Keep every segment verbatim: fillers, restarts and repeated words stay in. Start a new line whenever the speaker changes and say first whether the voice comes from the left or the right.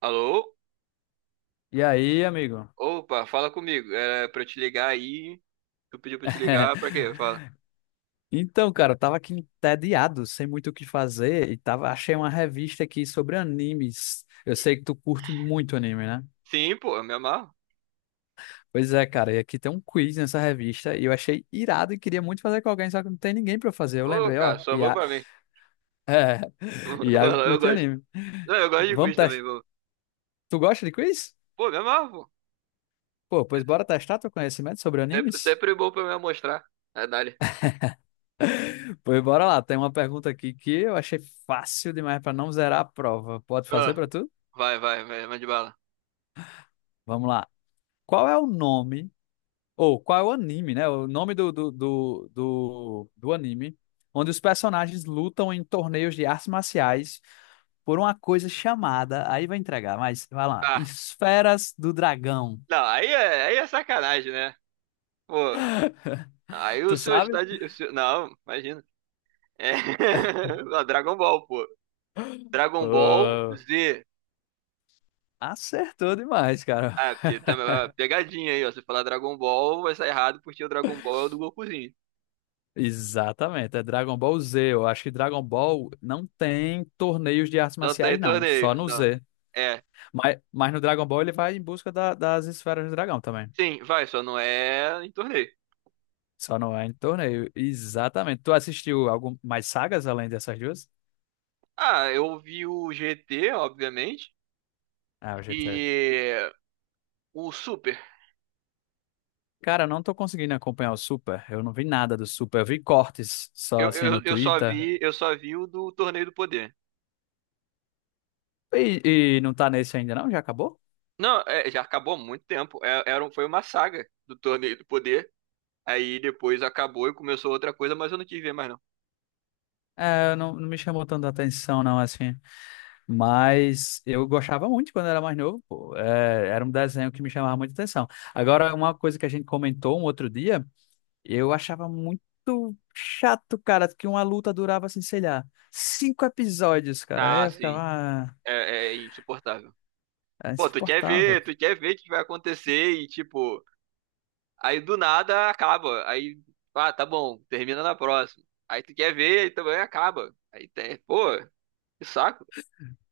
right: Alô?
left: E aí, amigo?
right: Opa, fala comigo. É pra eu te ligar aí. Tu pediu pra eu te ligar pra quê? Fala.
left: Então, cara, eu tava aqui entediado, sem muito o que fazer, e tava, achei uma revista aqui sobre animes. Eu sei que tu curte muito anime, né?
right: Sim, pô, eu me amarro.
left: Pois é, cara, e aqui tem um quiz nessa revista, e eu achei irado e queria muito fazer com alguém, só que não tem ninguém pra fazer. Eu
right: Ô,
left: lembrei, ó,
right: cara, só vou
left: Ia...
right: pra mim.
left: é, Iago
right: Fala, eu
left: curte
right: gosto.
left: anime.
right: Não, eu gosto de
left: Vamos
right: quiz também,
left: testar.
right: pô.
left: Tu gosta de quiz?
right: Pô, me amarro, pô.
left: Pô, pois bora testar teu conhecimento sobre
right: Sempre,
left: animes?
right: sempre bom pra me mostrar. É, dali.
left: Pois bora lá, tem uma pergunta aqui que eu achei fácil demais pra não zerar a prova. Pode fazer
right: Ah,
left: pra tu?
right: vai, vai, vai, mande bala.
left: Vamos lá. Qual é o nome, ou qual é o anime, né? O nome do, do, do, do, do anime, onde os personagens lutam em torneios de artes marciais por uma coisa chamada, aí vai entregar, mas vai lá,
right: Tá.
left: Esferas do Dragão.
right: Não, aí é, aí é sacanagem, né? Pô, aí o
left: Tu
right: senhor
left: sabe?
right: está de. o senhor- Não, imagina. É... Não, Dragon Ball, pô. Dragon Ball
left: Pô,
right: Z.
left: acertou demais, cara.
right: Ah, é, porque também é pegadinha aí, ó. Se falar Dragon Ball, vai sair errado porque o Dragon Ball é o do Gokuzinho.
left: Exatamente, é Dragon Ball Z. Eu acho que Dragon Ball não tem torneios de artes
right: Não tem
left: marciais, não, só
right: torneio,
left: no
right: não.
left: Z.
right: É.
left: Mas, mas no Dragon Ball ele vai em busca da- das Esferas do Dragão também.
right: Sim, vai, só não é em torneio.
left: Só não é em torneio. Exatamente. Tu assistiu algum mais sagas além dessas duas?
right: Ah, eu vi o G T, obviamente,
left: Ah, o G T A.
right: e o Super.
left: Cara, eu não tô conseguindo acompanhar o Super. Eu não vi nada do Super. Eu vi cortes só
right: Eu,
left: assim
right: eu,
left: no
right: eu só
left: Twitter.
right: vi, eu só vi o do Torneio do Poder.
left: E, e não tá nesse ainda, não? Já acabou?
right: Não, é, já acabou há muito tempo. É, era, um- foi uma saga do Torneio do Poder. Aí depois acabou e começou outra coisa, mas eu não quis ver mais não.
left: É, não, não me chamou tanta atenção, não, assim. Mas eu gostava muito quando era mais novo, pô. É, era um desenho que me chamava muita atenção. Agora, uma coisa que a gente comentou um outro dia. Eu achava muito chato, cara, que uma luta durava, assim, sei lá, cinco episódios, cara. Aí
right: Ah,
left: eu ficava.
right: sim.
left: ah,
right: É, é insuportável.
left: É
right: Pô, tu quer
left: insuportável.
right: ver, tu quer ver o que vai acontecer e, tipo, aí do nada acaba. Aí, ah, tá bom, termina na próxima. Aí tu quer ver e também acaba. Aí tem, pô, que saco.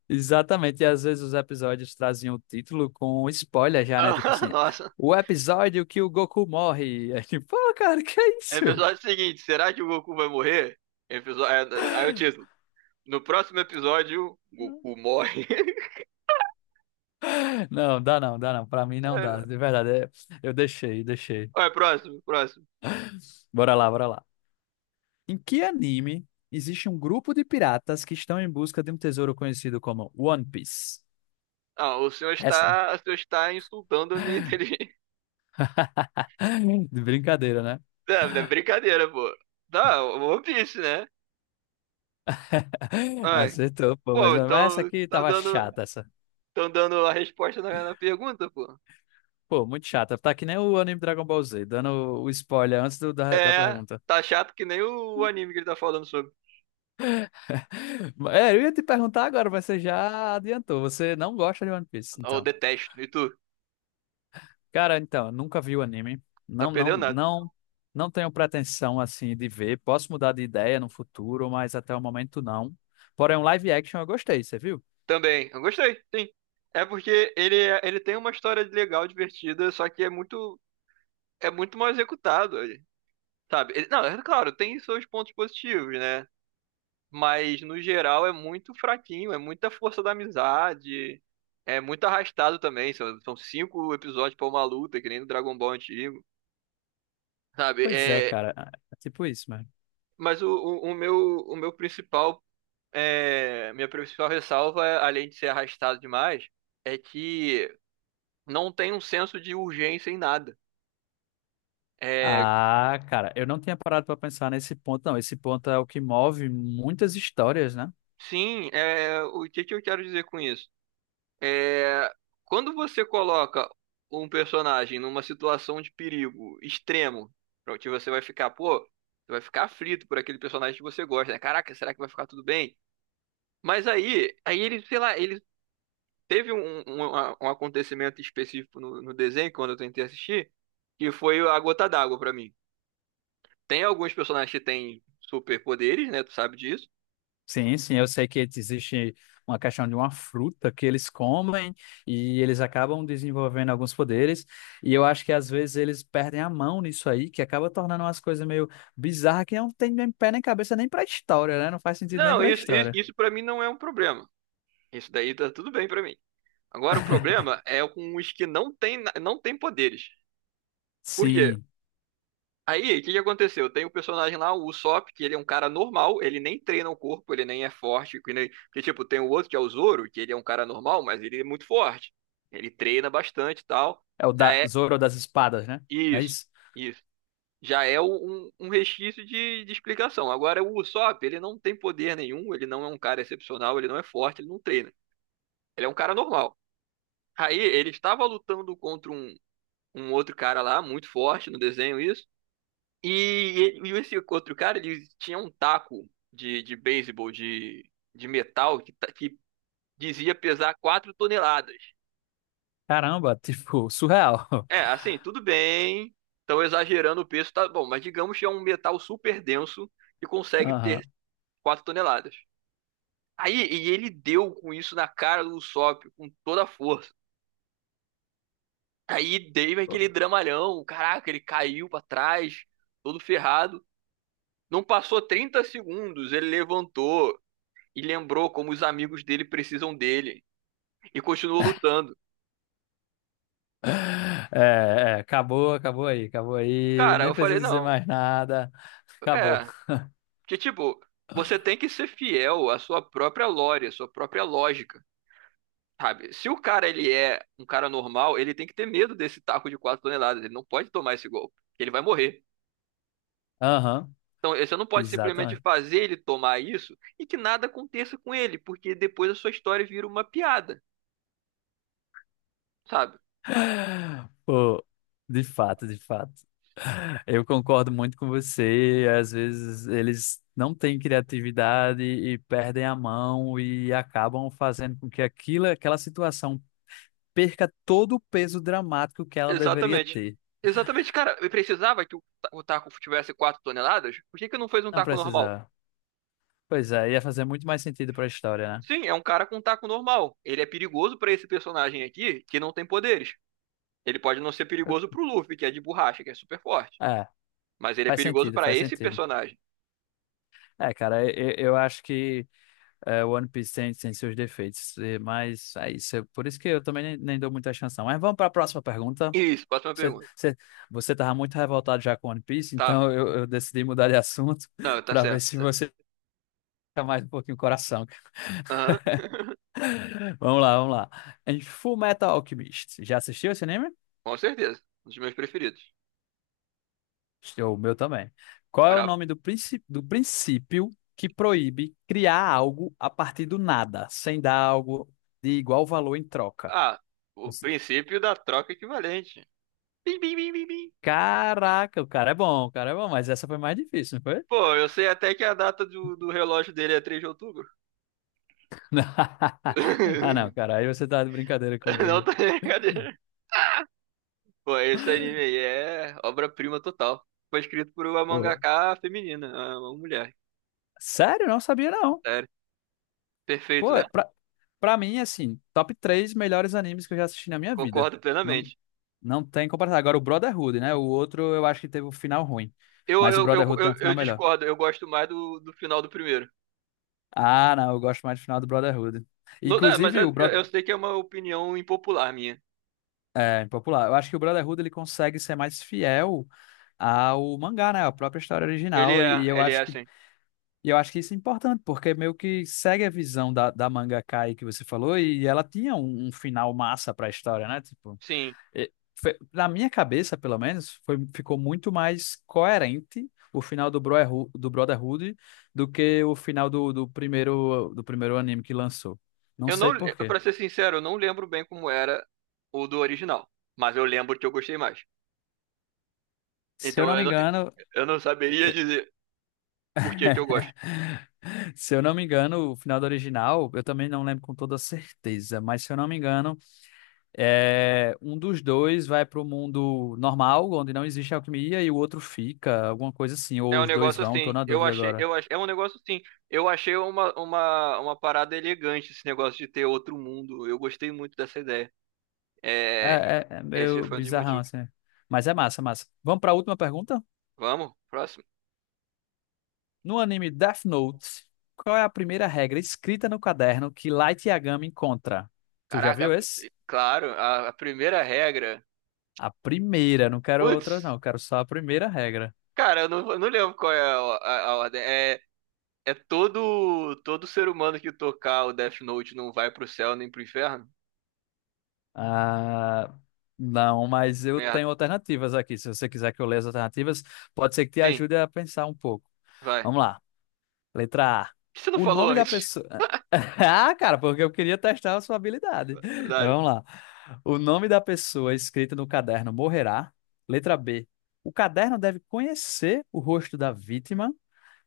left: Exatamente. E às vezes os episódios traziam o título com spoiler já, né? Tipo
right: Ah,
left: assim,
right: nossa.
left: o episódio que o Goku morre. É tipo, pô, cara, que é isso?
right: Episódio seguinte, será que o Goku vai morrer? Episódio, aí o título. No próximo episódio, Goku morre.
left: Não, dá não, dá não. Pra mim não dá. De verdade, é- eu deixei, deixei.
right: Olha, próximo, próximo.
left: Bora lá, bora lá. Em que anime existe um grupo de piratas que estão em busca de um tesouro conhecido como One Piece?
right: Ah, o senhor
left: Essa.
right: está, o senhor está insultando a minha inteligência.
left: De brincadeira, né?
right: Não, não é brincadeira, pô. Não, One Piece, né? Ah,
left: Acertou, pô, mas,
right: pô,
left: mas essa
right: então
left: aqui
right: estão
left: tava
right: dando,
left: chata, essa.
right: tão dando a resposta na, na pergunta, pô.
left: Pô, muito chata. Tá que nem o anime Dragon Ball Z, dando o o spoiler antes do- da, da
right: É,
left: pergunta.
right: tá chato que nem o anime que ele tá falando sobre.
left: É, eu ia te perguntar agora, mas você já adiantou. Você não gosta de One Piece,
right: Eu
left: então.
right: detesto, e tu?
left: Cara, então, eu nunca vi o anime.
right: Tá
left: Não, não,
right: perdendo nada.
left: não, não tenho pretensão, assim, de ver. Posso mudar de ideia no futuro, mas até o momento não. Porém, um live action eu gostei, você viu?
right: Também, eu gostei, sim. É porque ele, é- ele tem uma história legal, divertida, só que é muito, é muito mal executado, sabe? Ele- não, é claro, tem seus pontos positivos, né? Mas, no geral, é muito fraquinho, é muita força da amizade, é muito arrastado também. São, são cinco episódios pra uma luta, que nem no Dragon Ball antigo, sabe?
left: Pois é,
right: É,
left: cara. É é tipo isso, mano.
right: mas o, o, o meu, o meu principal, é, minha principal ressalva, além de ser arrastado demais, é que não tem um senso de urgência em nada. É,
left: Ah, cara, eu não tinha parado pra pensar nesse ponto, não. Esse ponto é o que move muitas histórias, né?
right: sim, é, o que que eu quero dizer com isso? É, quando você coloca um personagem numa situação de perigo extremo, pra que você vai ficar, pô, você vai ficar aflito por aquele personagem que você gosta, né? Caraca, será que vai ficar tudo bem? Mas aí, aí ele, sei lá, ele Teve um, um, um acontecimento específico no, no desenho, quando eu tentei assistir, que foi a gota d'água pra mim. Tem alguns personagens que têm superpoderes, né? Tu sabe disso.
left: Sim, sim, eu sei que existe uma questão de uma fruta que eles comem e eles acabam desenvolvendo alguns poderes, e eu acho que às vezes eles perdem a mão nisso aí, que acaba tornando umas coisas meio bizarras que não tem nem pé nem cabeça nem pra história, né? Não faz sentido nem
right: Não,
left: pra
right: isso, isso,
left: história.
right: isso para mim não é um problema. Isso daí tá tudo bem pra mim. Agora, o problema é com os que não têm, na- não têm poderes. Por quê?
left: Sim,
right: Aí, o que que aconteceu? Tem o personagem lá, o Usopp, que ele é um cara normal, ele nem treina o corpo, ele nem é forte, que nem... Que, tipo, tem o outro que é o Zoro, que ele é um cara normal, mas ele é muito forte. Ele treina bastante e tal.
left: é o
right: Já
left: da
right: é
left: Zoro das espadas, né? Não é
right: isso,
left: isso?
right: isso. Já é um, um um resquício de, de explicação. Agora, o Usopp, ele não tem poder nenhum, ele não é um cara excepcional, ele não é forte, ele não treina. Ele é um cara normal. Aí, ele estava lutando contra um, um outro cara lá, muito forte no desenho, isso. E, e esse outro cara, ele tinha um taco de, de beisebol de, de metal que, ta- que dizia pesar quatro toneladas.
left: Caramba, tipo, surreal.
right: É, assim, tudo bem, estão exagerando o peso, tá bom, mas digamos que é um metal super denso que consegue
left: Aham.
right: ter quatro toneladas. Aí, e ele deu com isso na cara do Usopp com toda a força. Aí deu aquele dramalhão, caraca, ele caiu pra trás, todo ferrado. Não passou trinta segundos, ele levantou, e lembrou como os amigos dele precisam dele e continuou lutando.
left: É, é, acabou, acabou aí, acabou aí.
right: Cara,
left: Nem
right: eu falei,
left: preciso dizer
right: não,
left: mais nada. Acabou.
right: é, que tipo, você tem que ser fiel à sua própria lore, à sua própria lógica, sabe? Se o cara ele é um cara normal, ele tem que ter medo desse taco de quatro toneladas, ele não pode tomar esse golpe, ele vai morrer.
left: Aham,
right: Então, você não pode simplesmente
left: exatamente.
right: fazer ele tomar isso e que nada aconteça com ele, porque depois a sua história vira uma piada, sabe?
left: Pô, de fato, de fato. Eu concordo muito com você. Às vezes eles não têm criatividade e perdem a mão e acabam fazendo com que aquilo, aquela situação perca todo o peso dramático que ela deveria
right: Exatamente.
left: ter.
right: Exatamente, cara. Eu precisava que o ta- o taco tivesse quatro toneladas? Por que que não fez um
left: Não
right: taco normal?
left: precisava. Pois é, ia fazer muito mais sentido para a história, né?
right: Sim, é um cara com um taco normal. Ele é perigoso pra esse personagem aqui, que não tem poderes. Ele pode não ser
left: Eu-
right: perigoso pro Luffy, que é de borracha, que é super forte.
left: É,
right: Mas ele é
left: faz
right: perigoso
left: sentido,
right: pra
left: faz
right: esse
left: sentido.
right: personagem.
left: É, cara, eu, eu acho que é, One Piece tem, tem, seus defeitos, e- mas é isso. é Por isso que eu também nem, nem dou muita chance, não. Mas vamos para a próxima pergunta.
right: Isso, próxima
left: Você,
right: pergunta.
left: você, você estava muito revoltado já com One Piece,
right: Tava.
left: então eu, eu decidi mudar de assunto
right: Não, tá
left: para ver
right: certo,
left: se
right: tá certo.
left: você fica mais um pouquinho coração.
right: Aham,
left: Vamos lá, vamos lá. Em Full Metal Alchemist, já assistiu esse anime?
right: com certeza. Um dos meus preferidos.
left: O meu também. Qual é o
right: Brabo.
left: nome do, princi- do princípio que proíbe criar algo a partir do nada, sem dar algo de igual valor em troca?
right: Ah, o princípio da troca equivalente. Bim, bim, bim, bim, bim.
left: Caraca, o cara é bom, o cara é bom, mas essa foi mais difícil, não foi?
right: Pô, eu sei até que a data do, do relógio dele é três de outubro.
left: Ah, não, cara, aí você tá de brincadeira
right: Não
left: comigo.
right: tá brincadeira. Pô, esse anime aí é obra-prima total. Foi escrito por uma
left: Pô,
right: mangaka feminina, uma mulher.
left: sério, não sabia não.
right: Sério. Perfeito,
left: Pô,
right: né?
left: pra, pra mim, assim, top três melhores animes que eu já assisti na minha vida.
right: Concordo
left: Não,
right: plenamente.
left: não tem comparação. Agora, o Brotherhood, né? O outro eu acho que teve um final ruim,
right: Eu,
left: mas o
right: eu, eu,
left: Brotherhood tem
right: eu,
left: um
right: eu
left: final melhor.
right: discordo, eu gosto mais do, do final do primeiro.
left: Ah, não, eu gosto mais do final do Brotherhood.
right: Não, dá, mas é-
left: Inclusive, o,
right: eu,
left: Bro
right: eu sei que é uma opinião impopular minha.
left: É, impopular. Eu acho que o Brotherhood ele consegue ser mais fiel ao mangá, né? A própria história
right: Ele
left: original. E
right: é,
left: eu
right: ele é
left: acho que,
right: assim.
left: e eu acho que isso é importante, porque meio que segue a visão da, da Kai que você falou, e ela tinha um, um final massa pra história, né? Tipo,
right: Sim.
left: e- fe- na minha cabeça, pelo menos, foi, ficou muito mais coerente o final do Brotherhood, do Brotherhood do que o final do, do primeiro, do primeiro anime que lançou. Não
right: Eu
left: sei
right: não,
left: por quê.
right: pra ser sincero, eu não lembro bem como era o do original. Mas eu lembro que eu gostei mais.
left: Se eu
right: Então
left: não me
right: eu, não-
left: engano.
right: eu não saberia dizer por que que eu gosto.
left: Se eu não me engano, o final do original, eu também não lembro com toda certeza, mas se eu não me engano, é, um dos dois vai para o mundo normal, onde não existe alquimia, e o outro fica, alguma coisa assim, ou
right: É um
left: os dois
right: negócio
left: vão, tô
right: assim,
left: na
right: eu
left: dúvida
right: achei,
left: agora.
right: eu ach- É um negócio assim, eu achei uma, uma, uma parada elegante esse negócio de ter outro mundo, eu gostei muito dessa ideia,
left: É,
right: é,
left: é, é
right: esse
left: meio
right: foi um dos
left: bizarrão
right: motivos.
left: assim. Mas é massa, massa. Vamos para a última pergunta?
right: Vamos, próximo.
left: No anime Death Note, qual é a primeira regra escrita no caderno que Light Yagami encontra? Tu já
right: Caraca, a-
left: viu esse?
right: claro, a, a primeira regra,
left: A primeira, não quero
right: putz,
left: outras não, quero só a primeira regra.
right: cara, eu não, eu não lembro qual é a, a- a ordem, é, é todo, todo ser humano que tocar o Death Note não vai pro céu nem pro inferno?
left: Ah, não, mas eu
right: Merda,
left: tenho alternativas aqui. Se você quiser que eu leia as alternativas, pode ser que te
right: sim,
left: ajude a pensar um pouco.
right: vai.
left: Vamos
right: Por
left: lá. Letra A.
right: que você não
left: O
right: falou
left: nome da
right: antes?
left: pessoa. Ah, cara, porque eu queria testar a sua habilidade. Mas
right: Dale.
left: vamos lá. O nome da pessoa escrito no caderno morrerá. Letra B. O caderno deve conhecer o rosto da vítima.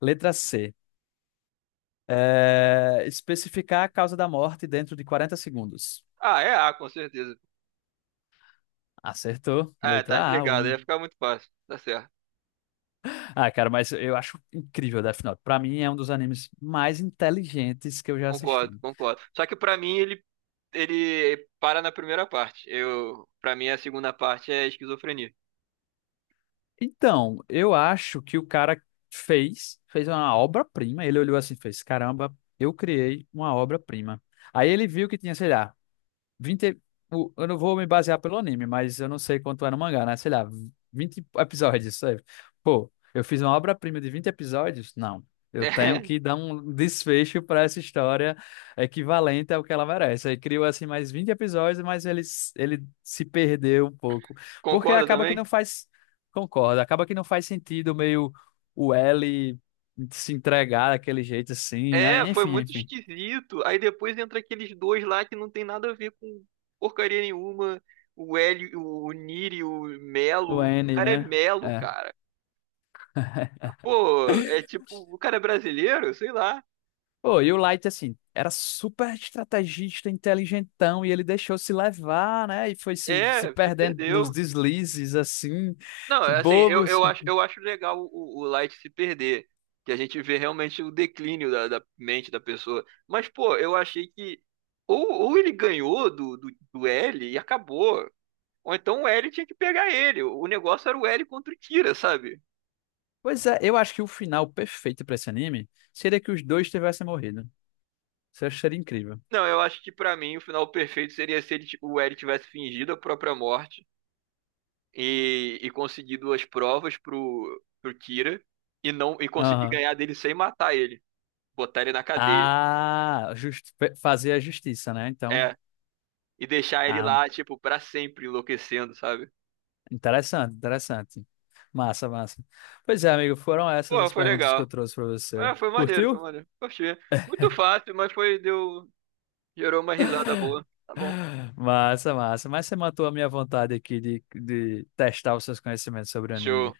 left: Letra C. eh, Especificar a causa da morte dentro de quarenta segundos.
right: Ah, é A, com certeza.
left: Acertou.
right: É, tá
left: Letra A.
right: explicado,
left: O
right: ia ficar muito fácil. Tá certo.
left: Ah, cara, mas eu acho incrível Death Note. Pra mim é um dos animes mais inteligentes que eu já
right: Concordo,
left: assisti.
right: concordo. Só que pra mim ele ele para na primeira parte. Eu, para mim a segunda parte é esquizofrenia.
left: Então, eu acho que o cara fez, fez uma obra-prima. Ele olhou assim, e fez, caramba, eu criei uma obra-prima. Aí ele viu que tinha, sei lá, vinte o- eu não vou me basear pelo anime, mas eu não sei quanto é no mangá, né? Sei lá, vinte episódios, sabe? Pô, eu fiz uma obra-prima de vinte episódios? Não. Eu tenho
right: É,
left: que dar um desfecho para essa história equivalente ao que ela merece. Aí criou assim mais vinte episódios, mas ele, s- ele se perdeu um pouco. Porque
right: concorda
left: acaba que
right: também?
left: não faz. Concordo, acaba que não faz sentido meio o L se entregar daquele jeito assim, né?
right: É, foi
left: Enfim,
right: muito
left: enfim.
right: esquisito. Aí depois entra aqueles dois lá que não tem nada a ver com porcaria nenhuma. O Hélio, o Niri, o
left: O
right: Melo. O
left: N,
right: cara é
left: né?
right: Melo,
left: É.
right: cara. Pô, é tipo, o cara é brasileiro, sei lá.
left: Pô, e o Light, assim, era super estrategista, inteligentão, e ele deixou se levar, né? E foi se, se
right: É, se
left: perdendo nos
right: perdeu.
left: deslizes, assim,
right: Não,
left: que
right: é assim, eu,
left: bobos.
right: eu acho, eu acho legal o, o Light se perder, que a gente vê realmente o declínio da, da mente da pessoa. Mas, pô, eu achei que ou, ou ele ganhou do, do, do L e acabou, ou então o L tinha que pegar ele. O negócio era o L contra o Kira, sabe?
left: Pois é, eu acho que o final perfeito pra esse anime seria que os dois tivessem morrido. Isso eu seria incrível.
right: Não, eu acho que pra mim o final perfeito seria se ele, ti- o L tivesse fingido a própria morte e, e conseguido as provas pro, pro Kira e não e conseguir
left: Aham.
right: ganhar dele sem matar ele, botar ele na cadeia.
left: Ah, just, fe- fazer a justiça, né? Então,
right: É. E deixar ele
left: ah,
right: lá, tipo, pra sempre enlouquecendo, sabe?
left: interessante, interessante. Massa, massa. Pois é, amigo, foram essas
right: Pô,
left: as
right: foi
left: perguntas que eu
right: legal.
left: trouxe pra você.
right: É, foi maneiro, foi
left: Curtiu?
right: maneiro. Gostei. Muito fácil, mas foi, deu, gerou uma risada boa. Tá bom.
left: Massa, massa. Mas você matou a minha vontade aqui de, de testar os seus conhecimentos sobre anime.
right: Show.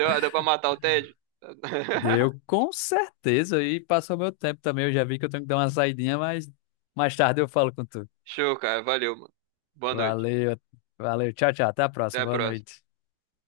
right: Deu, deu pra matar o Ted?
left: Deu, com certeza. E passou meu tempo também. Eu já vi que eu tenho que dar uma saidinha, mas mais tarde eu falo com tu.
right: Show, cara. Valeu, mano. Boa noite.
left: Valeu, valeu. Tchau, tchau. Até a
right: Até
left: próxima.
right: a
left: Boa
right: próxima.
left: noite.